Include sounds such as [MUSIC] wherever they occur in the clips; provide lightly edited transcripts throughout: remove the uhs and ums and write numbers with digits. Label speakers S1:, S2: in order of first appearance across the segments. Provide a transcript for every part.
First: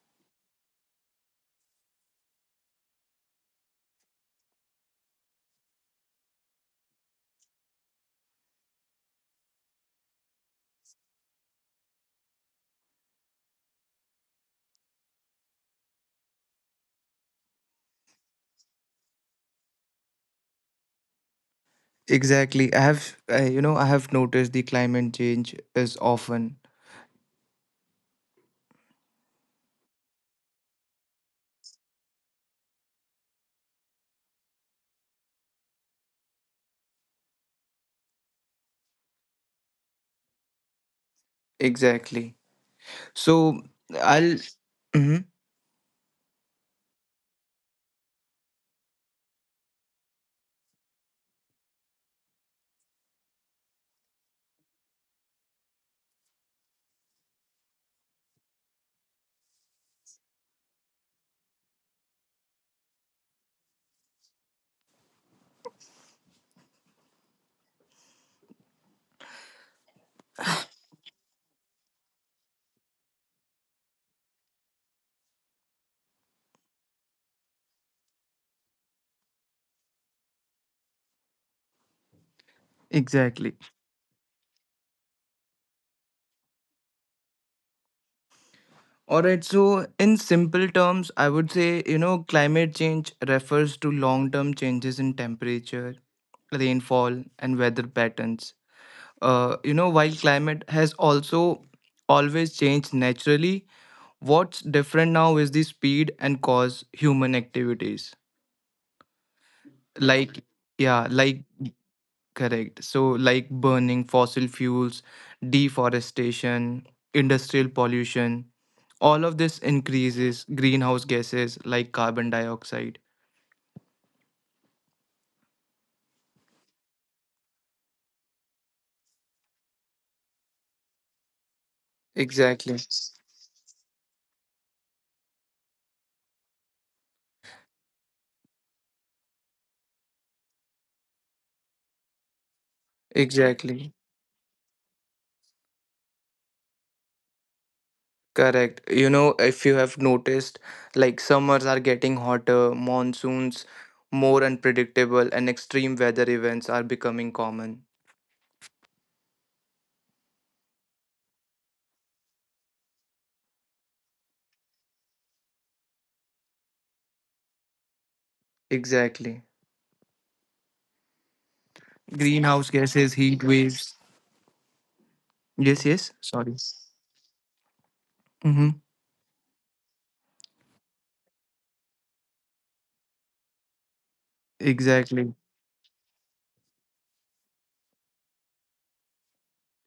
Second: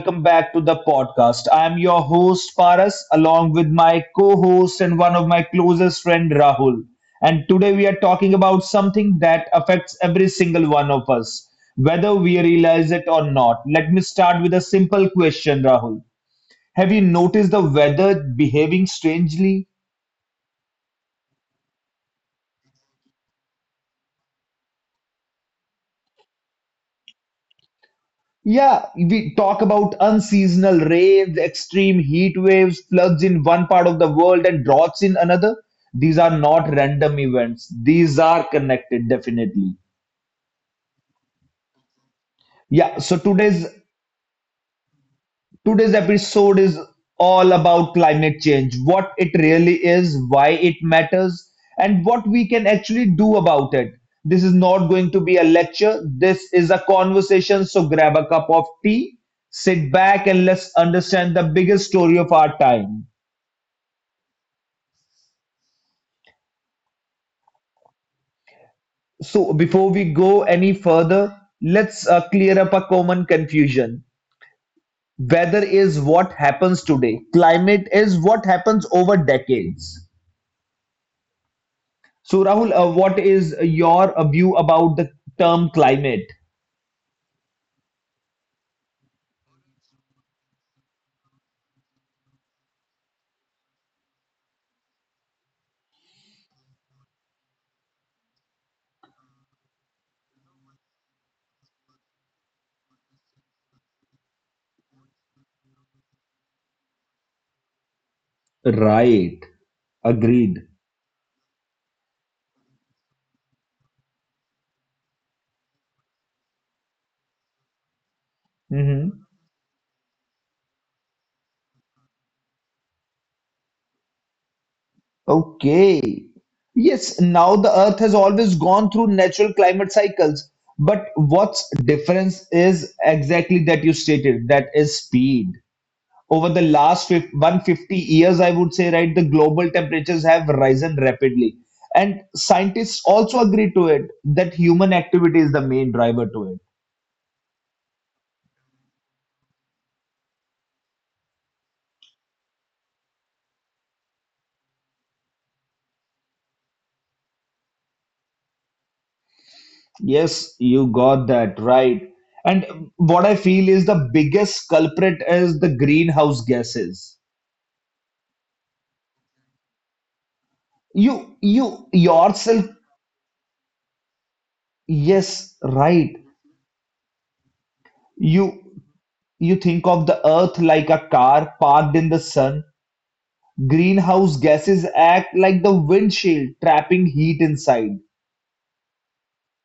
S1: welcome back to the podcast. I'm your host, Paras, along with my co host and one of my closest friend, Rahul. And today we are talking about something that affects every single one of us, whether we realize it or not. Let me start with a simple question, Rahul. Have you noticed the weather behaving strangely?
S2: Exactly. I have noticed the climate change is often.
S1: Yeah, we talk about unseasonal rains, extreme heat waves, floods in one part of the world, and droughts in another. These are not random events, these are connected definitely.
S2: Exactly.
S1: Yeah, so
S2: So
S1: today's
S2: I'll. Mhm.
S1: Today's episode is all about climate change, what it really is, why it matters, and what we can actually do about it. This is not going to be a lecture, this is a conversation. So grab a cup of tea, sit back, and let's understand the biggest story of our time. So, before we go any further, let's clear up a common confusion. Weather is what happens today, climate is what happens over decades. So, Rahul, what
S2: Exactly.
S1: is your view about the term climate?
S2: All right. So, in simple terms, I would say, climate change refers to long term changes in temperature, rainfall, and weather patterns. While climate has also always changed naturally, what's different now is the speed and cause human activities.
S1: Right.
S2: Like,
S1: Agreed.
S2: yeah, like. Correct. So, like burning fossil fuels, deforestation, industrial pollution, all
S1: Hmm.
S2: of this increases greenhouse gases like carbon dioxide.
S1: Okay. Yes, now the Earth has always gone through natural climate cycles, but what's difference
S2: Exactly.
S1: is exactly that you stated, that is speed. Over the last 150 years, I would say, right, the global temperatures have risen rapidly. And scientists also agree
S2: Exactly.
S1: to it that human activity is the main driver to it.
S2: Correct. You know, if you have noticed, like summers are getting hotter, monsoons more unpredictable, and extreme weather events are becoming common.
S1: Yes, you got that right. And what I feel is the biggest culprit is the greenhouse gases.
S2: Exactly.
S1: You
S2: Greenhouse
S1: yourself,
S2: gases, heat waves.
S1: yes,
S2: Yes, yes.
S1: right.
S2: Sorry. Mm-hmm.
S1: You you think of the earth like a car parked in the sun. Greenhouse gases
S2: Exactly.
S1: act like the windshield, trapping heat inside.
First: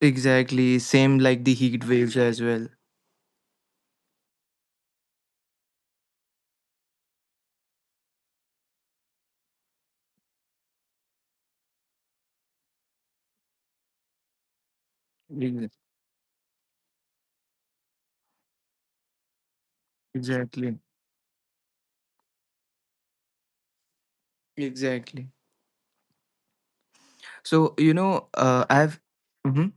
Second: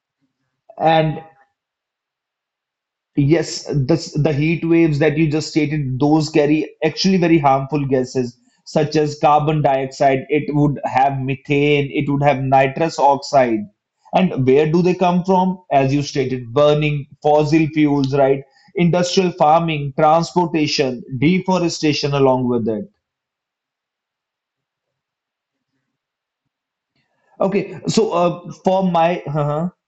S2: Exactly. Same
S1: And
S2: like the heat waves as well.
S1: yes, the heat waves that you just stated, those carry actually very harmful gases such as carbon dioxide. It would have methane, it would have nitrous oxide. And where do they come from?
S2: Ex-
S1: As you stated, burning fossil fuels, right? Industrial farming,
S2: Exactly.
S1: transportation, deforestation along with it.
S2: Exactly.
S1: Okay,
S2: So, you
S1: so
S2: know,
S1: for
S2: I've
S1: my, uh-huh.
S2: Mhm.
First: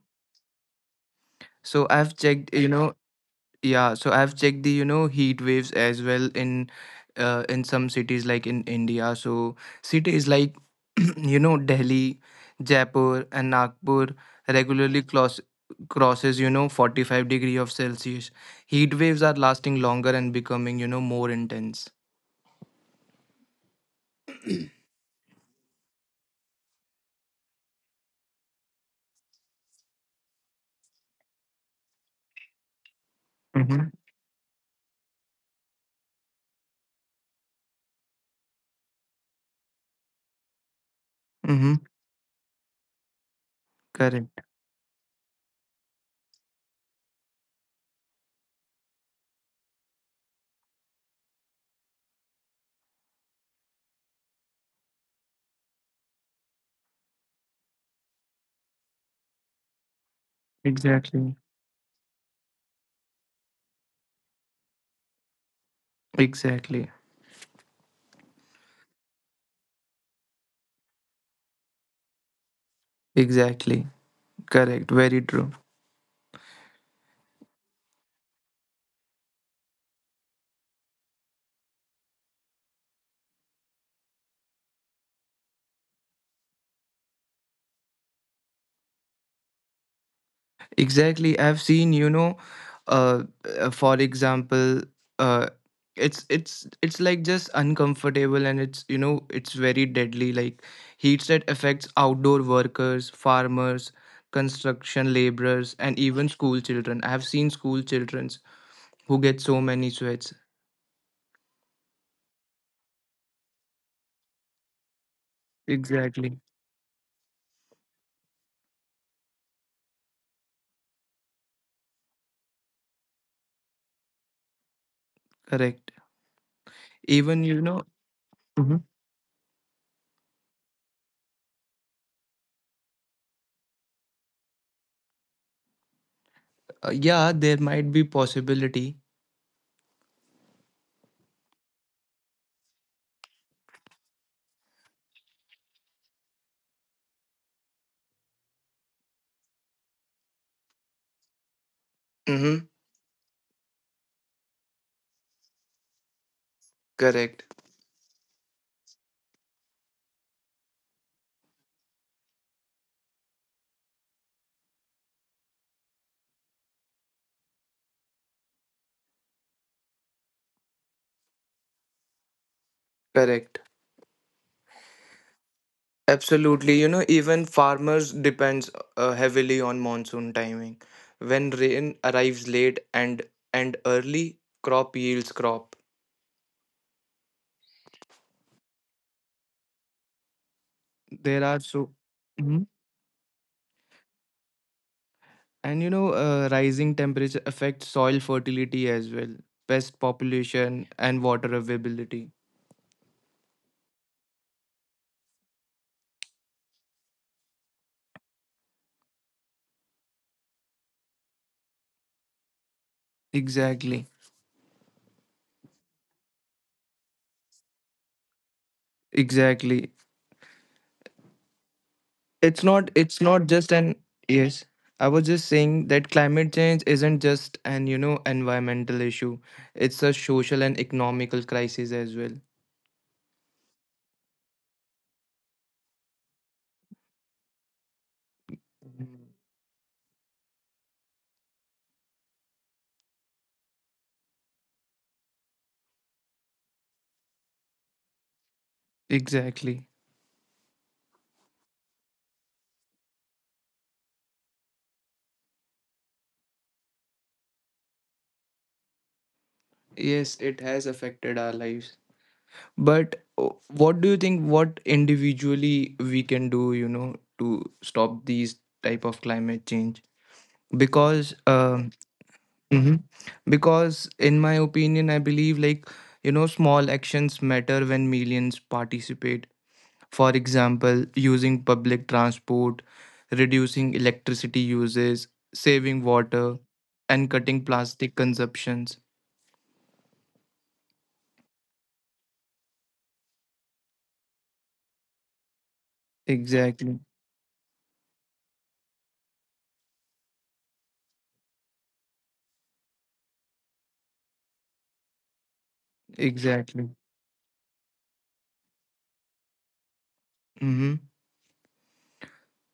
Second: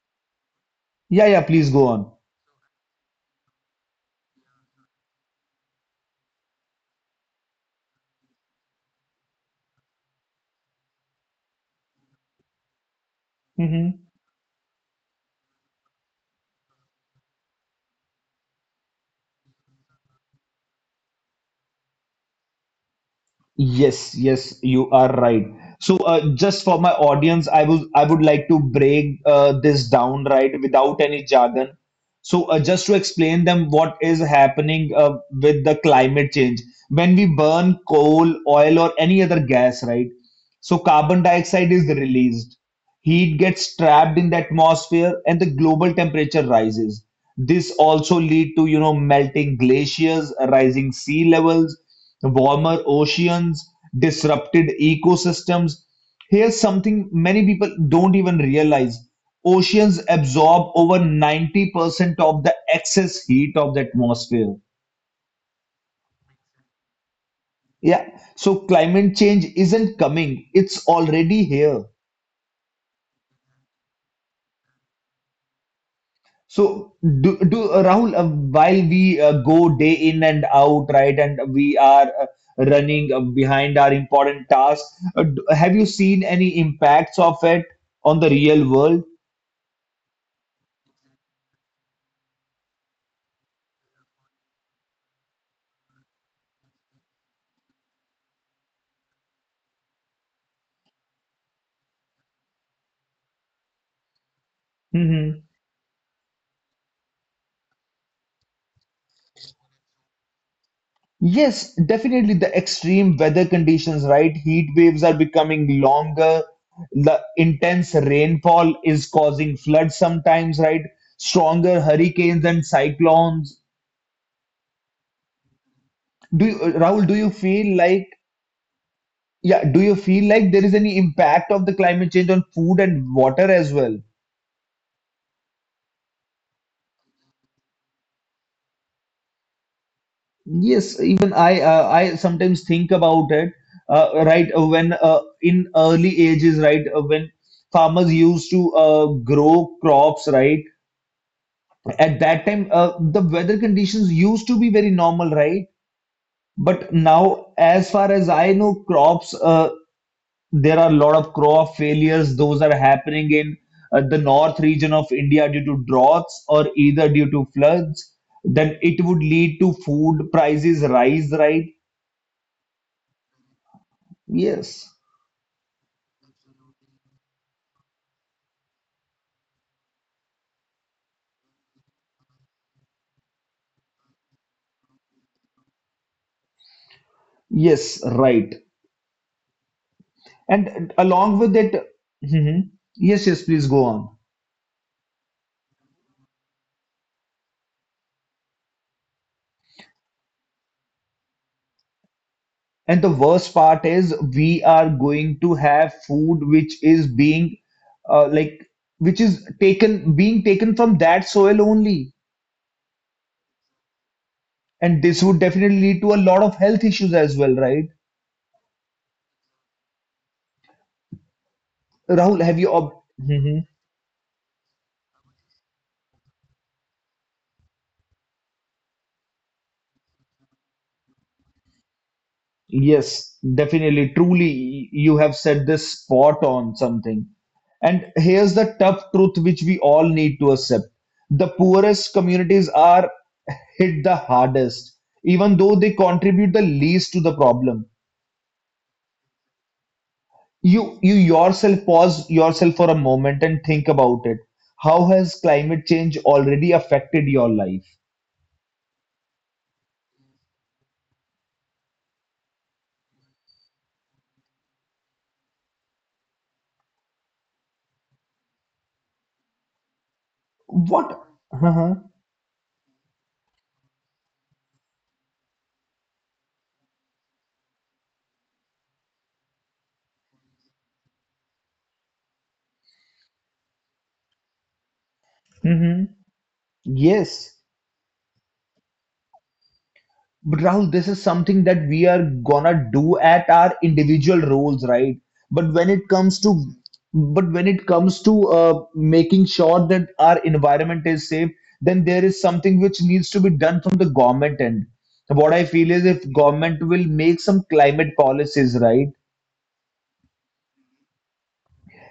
S1: Yeah, yeah, please go
S2: so
S1: on.
S2: I've checked, you know, yeah, so I've checked the, heat waves as well in some cities like in India. So cities like, [CLEARS THROAT] Delhi, Jaipur and
S1: Mm-hmm.
S2: Nagpur regularly cross crosses, 45 degree of Celsius. Heat waves are lasting longer and becoming more intense.
S1: Yes, yes, you are right. So, just for my audience, I would like to break this down right without any jargon. So, just to explain them
S2: Mm-hmm.
S1: what is happening with the climate change when we burn coal, oil, or any other gas, right? So, carbon
S2: Mm-hmm.
S1: dioxide is released. Heat gets trapped in the atmosphere and the global temperature rises. This also lead to you know melting glaciers, rising sea levels, warmer oceans, disrupted ecosystems. Here's something many people don't even realize. Oceans absorb over
S2: Exactly.
S1: 90% of the excess heat of the atmosphere.
S2: Exactly.
S1: Yeah, so climate change isn't coming, it's already here.
S2: Exactly. Correct. Very true.
S1: So, do, do Rahul, while we go day in and out, right, and we are running behind our important tasks, have you seen any impacts of it on the real world?
S2: Exactly. I've seen, you know, uh, for example, uh, it's like just uncomfortable and it's you know it's very deadly like heat that affects outdoor workers, farmers, construction laborers,
S1: Hmm.
S2: and even school children. I have seen school children who get so many sweats.
S1: Yes, definitely the extreme weather conditions, right? Heat waves are becoming
S2: Exactly.
S1: longer. The intense rainfall is causing floods sometimes, right? Stronger hurricanes and cyclones.
S2: Correct.
S1: Do you,
S2: Even
S1: Rahul,
S2: you
S1: do you
S2: know
S1: feel like
S2: Mhm.
S1: Yeah, do you feel like there is any impact of the climate change on food and water as well?
S2: Yeah, there might be possibility.
S1: Yes, even I sometimes think about it. Right when in early ages, right when farmers used to grow crops, right
S2: Mhm.
S1: at that time the weather conditions used to be very normal, right?
S2: Correct,
S1: But now, as far as I know, crops there are a lot of crop failures. Those are happening in the north region of India due to droughts or either due to floods. Then it would lead to food prices rise, right?
S2: correct.
S1: Yes,
S2: Absolutely. You know, even farmers depends heavily on monsoon timing. When rain arrives late and early, crop yields crop.
S1: yes, right.
S2: There
S1: And
S2: are
S1: along
S2: so.
S1: with it,
S2: Mhm.
S1: mhm, yes, yes, please go on.
S2: And rising temperature affects soil fertility as well, pest population and water availability.
S1: And the worst part is we are going to have food which is being uh, like which is taken being taken from that soil only.
S2: Exactly.
S1: And this would definitely lead to a lot of health issues as well, right?
S2: Exactly. It's not
S1: Rahul, have
S2: it's
S1: you?
S2: not
S1: Ob-
S2: just an.
S1: Mhm.
S2: Yes. I was just saying that climate change isn't just an environmental issue. It's a social and economical crisis as well.
S1: Yes, definitely. Truly, you have said this spot on something. And here's the tough truth which we all need to accept. The poorest communities are [LAUGHS] hit the hardest, even though they contribute the least to the problem.
S2: Exactly.
S1: You yourself pause yourself for a moment and think about it. How has climate change already affected your life?
S2: Yes, it has affected our lives. But what do you think what individually we can do to stop these type of climate change? Because
S1: What? Uh-huh.
S2: mhm. Because in my opinion I believe like small actions matter when millions participate. For example, using public transport, reducing electricity uses, saving water,
S1: Hmm.
S2: and cutting plastic
S1: Yes.
S2: consumptions.
S1: But Rahul, this is something that we are gonna do at our individual roles, right? But when it
S2: Exactly.
S1: comes to but when it comes to making sure that our environment is safe, then there is something which needs to be done from the government end. What I feel is if
S2: Exactly.
S1: government will make some climate policies, right?
S2: Mhm.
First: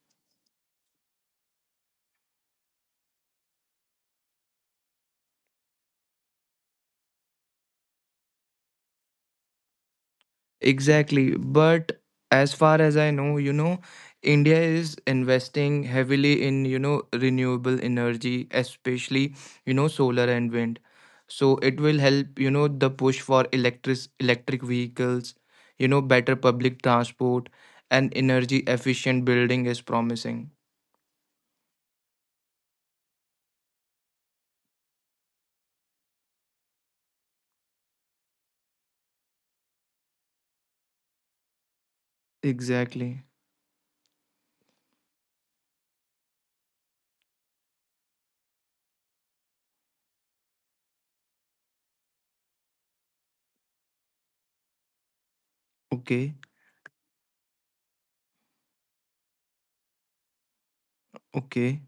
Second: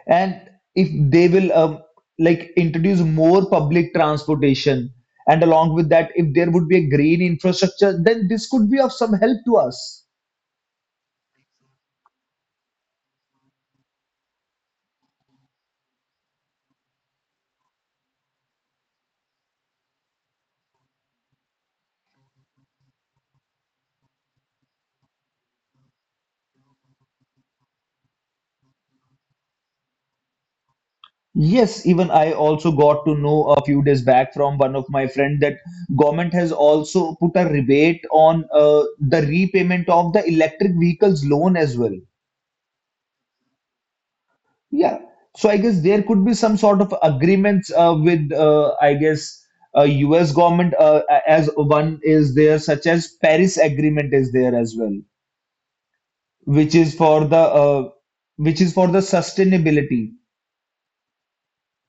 S1: And if they will introduce more public transportation, and along with that if there would be a green infrastructure, then this could be of some help to us.
S2: Exactly. But as far as I know, India is investing heavily in renewable energy, especially solar and wind. So it will help the push for electric vehicles, better public transport and energy efficient building is promising.
S1: Yes, even I also got to know a few days back from one of my friend that government has also put a rebate on the repayment of the electric vehicles loan as well.
S2: Exactly.
S1: Yeah. So I guess there could be some sort of agreements with, U.S. government as one is there, such as Paris Agreement is there as well,
S2: Okay.
S1: which is for the uh, which is for the sustainability.
S2: Okay.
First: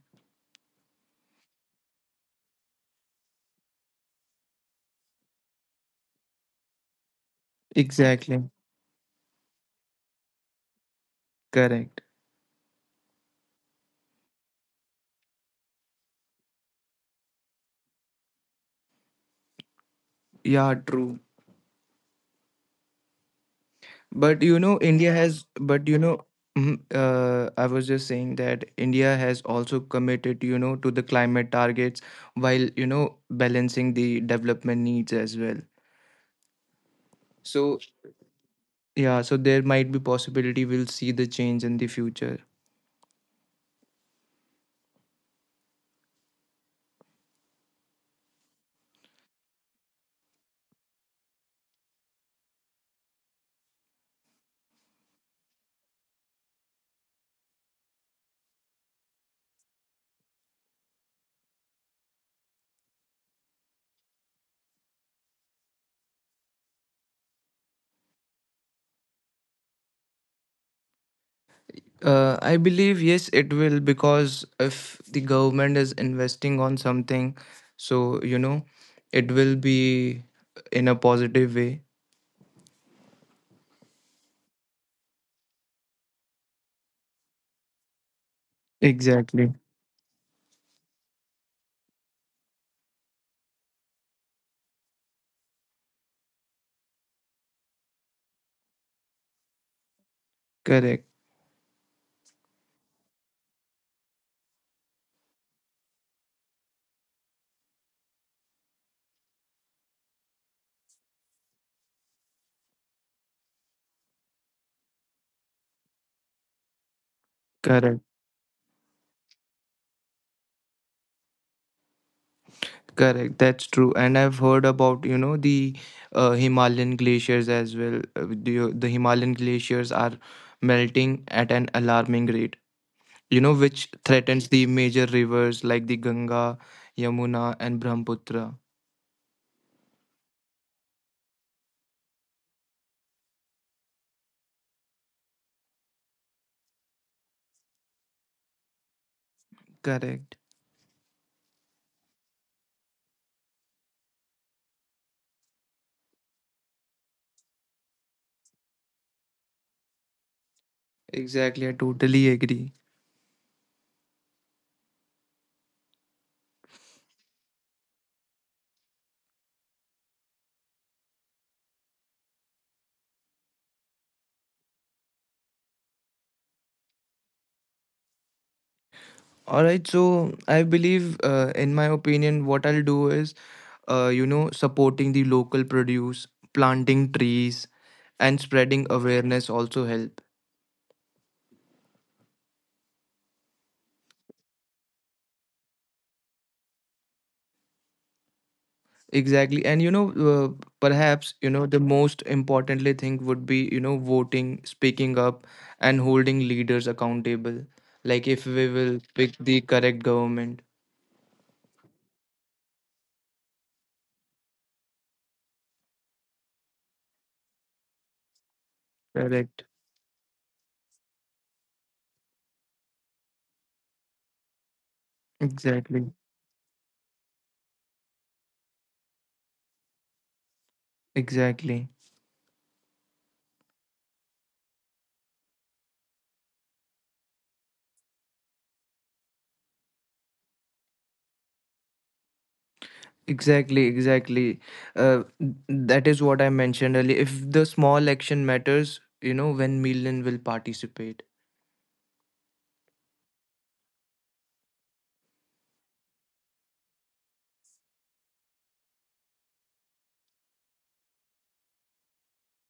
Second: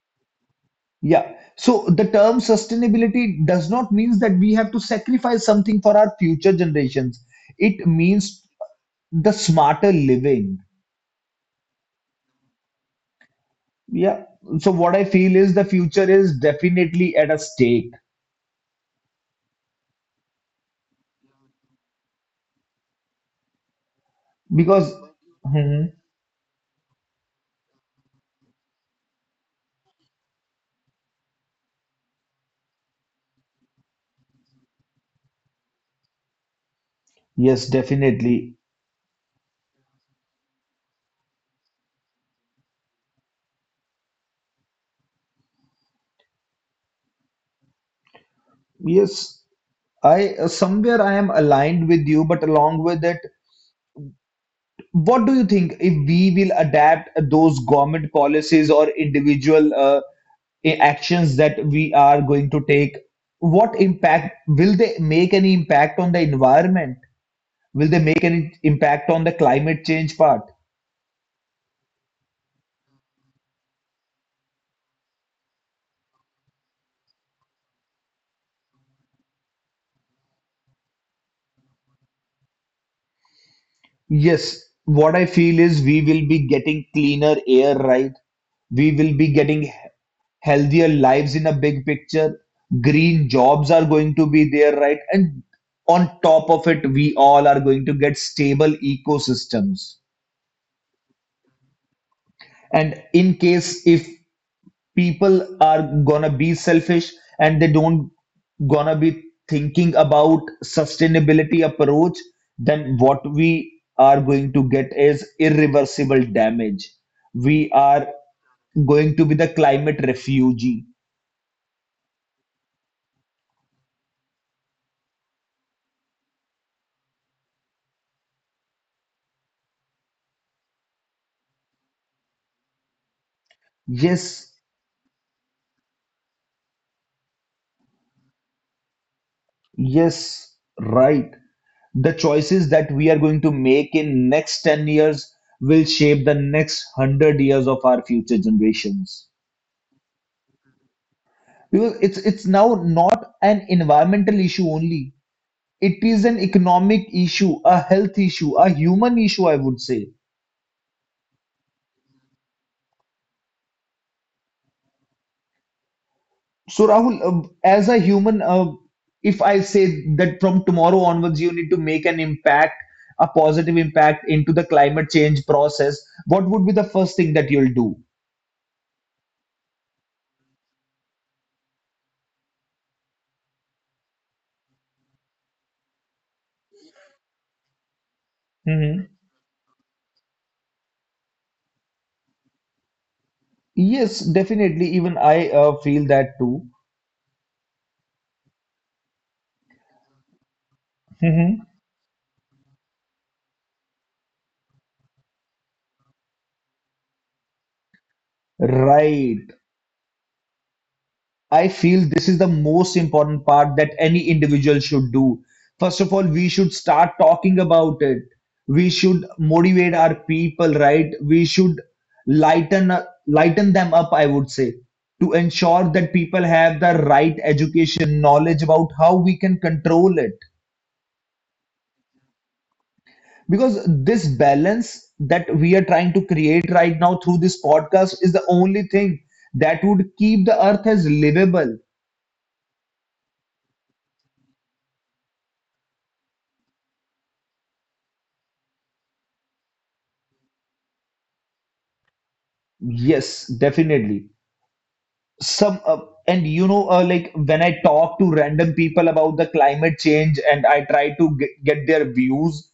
S1: Yeah. So the term sustainability does not means that we have to sacrifice something for our future generations. It
S2: Exactly.
S1: means the smarter living.
S2: Correct.
S1: Yeah. So what I feel is the future is definitely at a stake.
S2: Yeah, true. But you know,
S1: Because,
S2: India has, but
S1: mhm,
S2: you know, mhm, I was just saying that India has also committed to the climate targets while balancing the development needs as well.
S1: yes,
S2: So,
S1: definitely.
S2: yeah, so there might be possibility we'll see the change in the future.
S1: Yes, I somewhere I am aligned with you, but along with it, what do you think if we will adapt those government policies or individual actions that we are going to take? What impact will they make any impact on the environment? Will they make any impact on the climate change part?
S2: I believe yes, it will because if the government is investing on something, so you know, it will be in a positive way.
S1: Yes, what I feel is we will be getting cleaner air, right? We will be
S2: Exactly.
S1: getting he- healthier lives in a big picture. Green jobs are going to be there, right? And on top of it, we all are going to get stable ecosystems,
S2: Correct.
S1: and in case if people are gonna be selfish and they don't gonna be thinking about sustainability approach, then what we are going to get is irreversible damage. We
S2: Correct.
S1: are going to be the climate refugee.
S2: Correct, that's true. And I've heard about the Himalayan glaciers as well. The Himalayan glaciers are melting at an alarming rate, which threatens
S1: Yes,
S2: the major rivers like the Ganga, Yamuna, and Brahmaputra.
S1: yes, right. The choices that we are going to make in next 10 years will shape the next 100 years of our future generations.
S2: Correct.
S1: Because it's now not an environmental issue only. It is an economic issue, a health issue, a human issue, I would say.
S2: Exactly, I totally agree.
S1: So Rahul, as a human, if I say that from tomorrow onwards you need to make an impact, a positive impact into the climate change process, what would be the first thing that you'll do?
S2: All right, so I believe, in my opinion, what I'll do is supporting the local produce, planting trees, and spreading
S1: Hmm.
S2: awareness also helps.
S1: Yes, definitely. Even I feel that too.
S2: Exactly. And you know, uh, perhaps, you
S1: Hmm.
S2: know, the most importantly thing would be voting, speaking up, and holding leaders accountable. Like if we will pick
S1: Right.
S2: the correct government.
S1: I feel this is the most important part that any individual should do. First of all, we should start talking about it. We should
S2: Correct.
S1: motivate our people, right? We should lighten Lighten them up, I would say, to ensure that
S2: Exactly.
S1: people have the right education, knowledge about how we can control it.
S2: Exactly.
S1: Because this balance that we are trying to create right now through this podcast is the only thing that would keep the earth as livable.
S2: Exactly. Exactly. That is what I mentioned earlier. If the small action matters when million will participate.
S1: Yes, definitely. Some And you know like when I talk to random people about the climate change and I try to get their views,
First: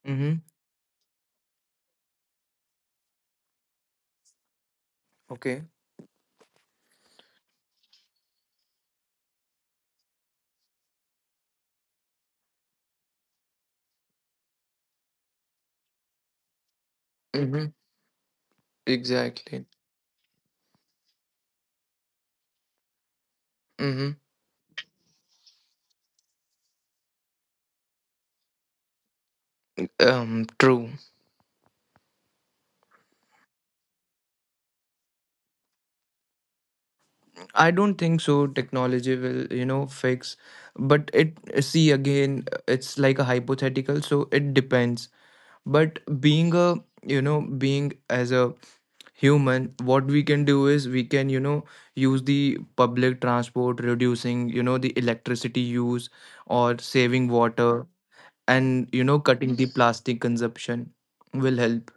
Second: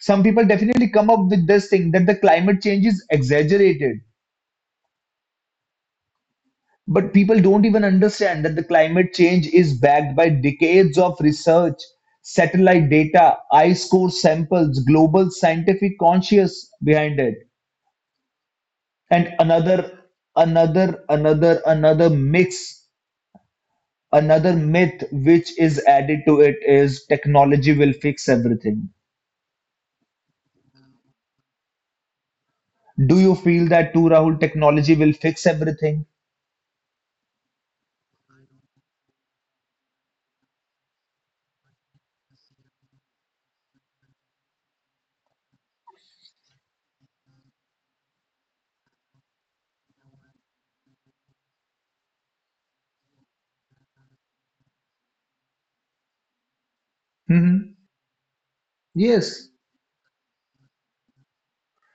S1: some
S2: Mm-hmm.
S1: people definitely come up with this thing that the climate change is exaggerated,
S2: Okay.
S1: but people don't even understand that the climate change is backed by decades of research, satellite data, ice core samples, global scientific conscious behind it.
S2: Mm-hmm.
S1: And
S2: Exactly.
S1: another another another another mix
S2: Mm-hmm.
S1: Another myth which is added to it is technology will fix everything.
S2: True.
S1: Do you feel that too, Rahul? Technology will fix everything?
S2: I don't think so. Technology will fix, but it, see again, it's like a hypothetical, so it depends. But being as a human, what we can do is we can use the public transport, reducing the electricity use or saving
S1: Mhm.
S2: water and, you know,
S1: Yes.
S2: cutting the plastic consumption will help.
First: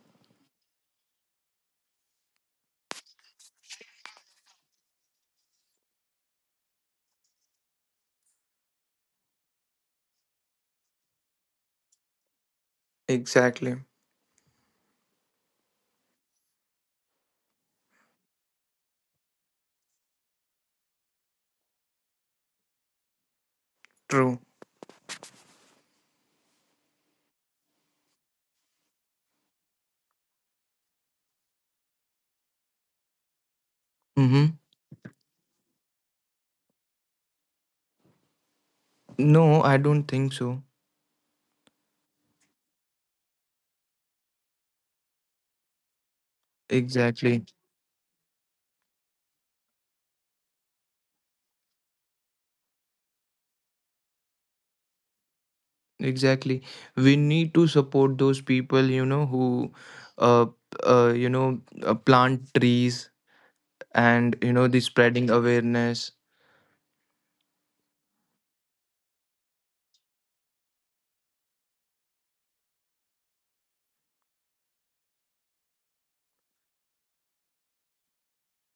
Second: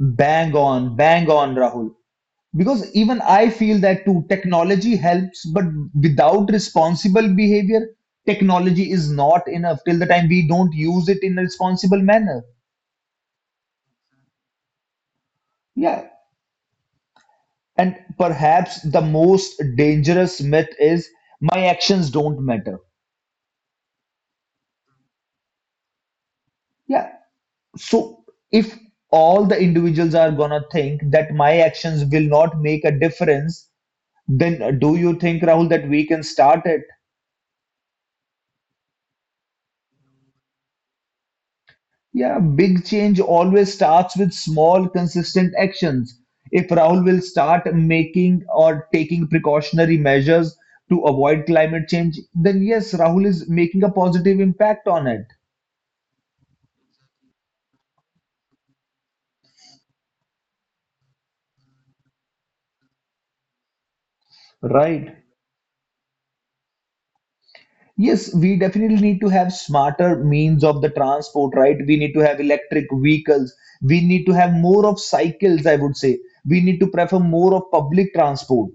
S1: Bang on, bang on, Rahul. Because even I feel that too, technology helps, but without responsible behavior, technology is not enough till the time we don't use it in a responsible manner.
S2: Exactly.
S1: Yeah. And perhaps the most dangerous myth is my actions don't matter.
S2: True.
S1: Yeah. So if all the individuals are gonna think that my actions will not make a difference,
S2: Mm-hmm.
S1: then do you think, Rahul, that we can start it?
S2: No, I don't think so.
S1: Yeah, big change always starts with small consistent actions. If Rahul will
S2: Exactly.
S1: start making or taking precautionary measures to avoid climate change, then yes, Rahul is making a positive impact on it,
S2: Exactly. We need to support those people, you know, who, uh, you know, plant trees and the
S1: right?
S2: spreading awareness.
S1: Yes, we definitely need to have smarter means of the transport, right? We need to have electric vehicles. We need to have more of cycles, I would say. We need to prefer more of public transport.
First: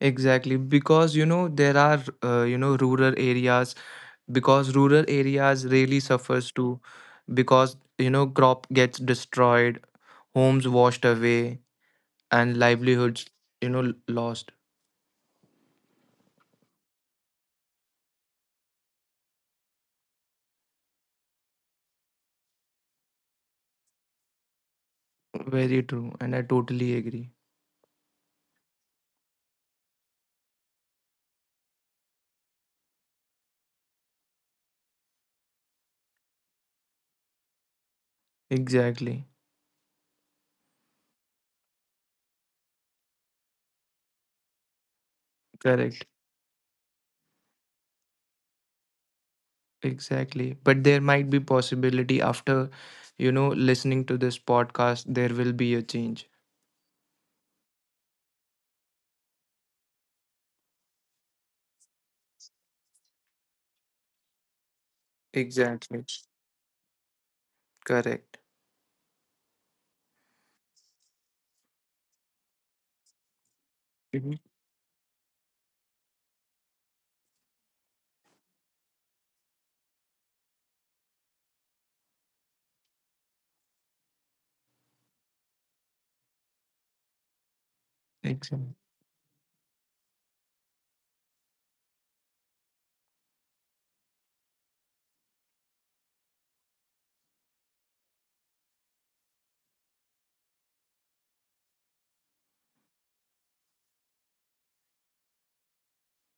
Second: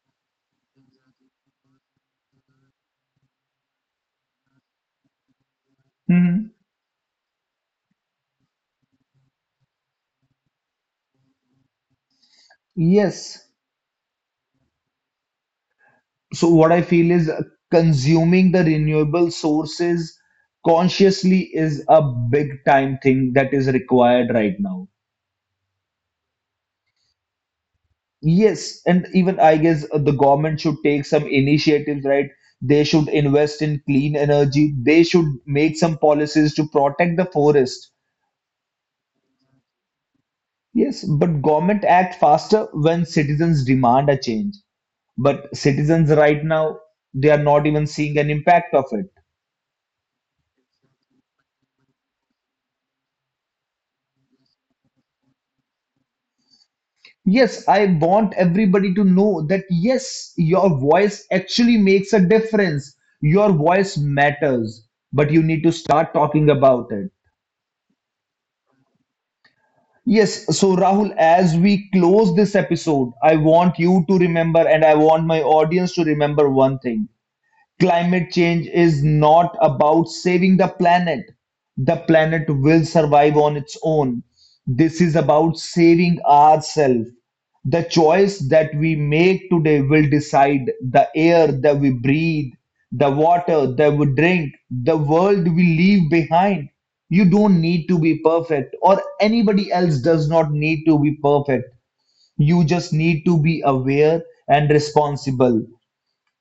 S2: Exactly. Because, you know, there are, you know, rural areas, because rural areas really
S1: Mhm.
S2: suffers too, because crop gets destroyed, homes washed away, and livelihoods,
S1: Yes.
S2: you know, lost.
S1: So what I feel is consuming the renewable sources consciously is a big time thing that is required right now.
S2: Very true. And I totally agree.
S1: Yes, and even I guess the government should take some initiatives, right? They should invest in clean energy. They should make some policies to protect the forest.
S2: Exactly.
S1: Yes, but government act faster when citizens demand a change. But
S2: Correct.
S1: citizens right now, they are not even seeing an impact of it.
S2: Exactly. But there might be possibility after listening to this podcast, there will be a change.
S1: Yes, I want everybody to know that yes, your voice actually makes a difference. Your voice matters, but you need to
S2: Exactly.
S1: start talking about it.
S2: Correct.
S1: Yes, so Rahul, as we close this episode, I want you to
S2: Mhm.
S1: remember and I want my audience to remember one thing. Climate change is not about saving the planet. The planet will survive on its own. This is about saving ourselves. The choice that
S2: Exactly.
S1: we make today will decide the air that we breathe, the water that we drink, the world we leave behind. You don't need to be perfect, or anybody else does not need to be perfect. You just need to be aware and responsible.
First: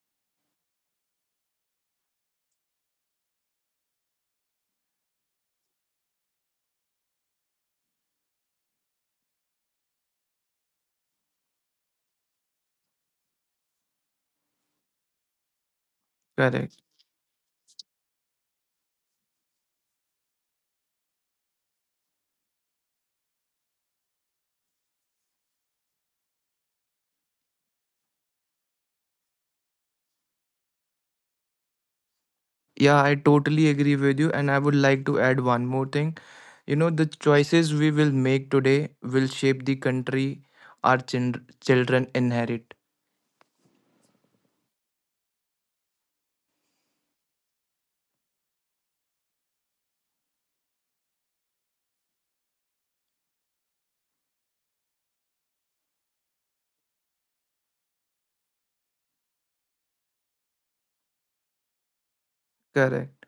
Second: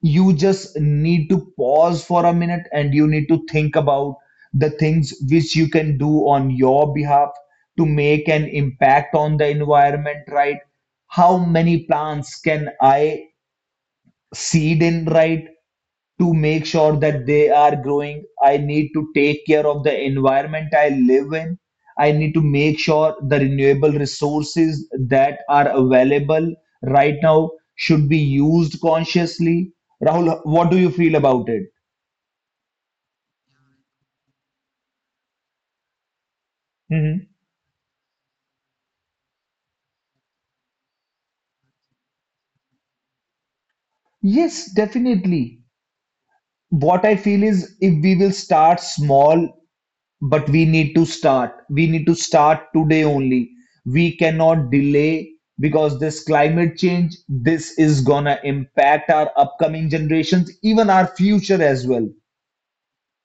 S1: You just need to pause for a minute, and you need to think about the things which you can do on your behalf to make an impact on the environment. Right, how many plants can I seed in, right, to make
S2: Correct.
S1: sure that they are growing. I need to take care of the environment I live in. I need to make sure the renewable resources that are available right now should be used consciously. Rahul, what do you feel about it?
S2: Yeah, I totally agree with you. And I would like to add one more thing. You know, the
S1: Mhm.
S2: choices we will make today will shape the country our children inherit.
S1: Yes, definitely. What I feel is if we will start small. But we need to start. We need to start today only. We cannot delay, because this climate change, this is gonna impact our upcoming generations, even our future as well.
S2: Correct.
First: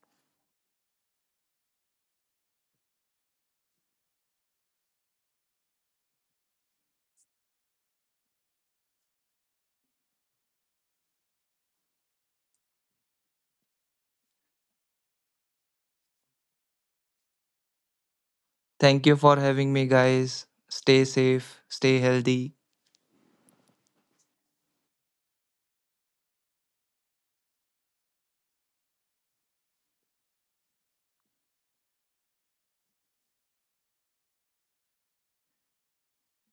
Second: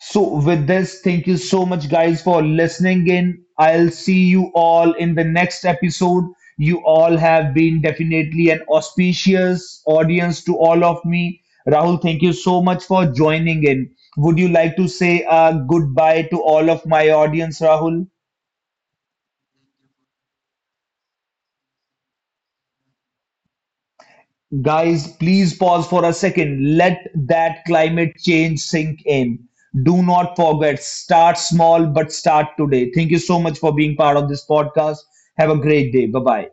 S1: So, with this, thank you so much, guys, for listening in. I'll see you all in the next episode. You all have been definitely an auspicious audience to all of me. Rahul, thank you so much for joining in. Would you like to say a goodbye to all of my audience, Rahul?
S2: Thank you for having me, guys. Stay safe, stay healthy.
S1: Guys, please pause for a second. Let that climate change sink in. Do not forget, start small, but start today. Thank you so much for being part of this podcast. Have a great day. Bye bye.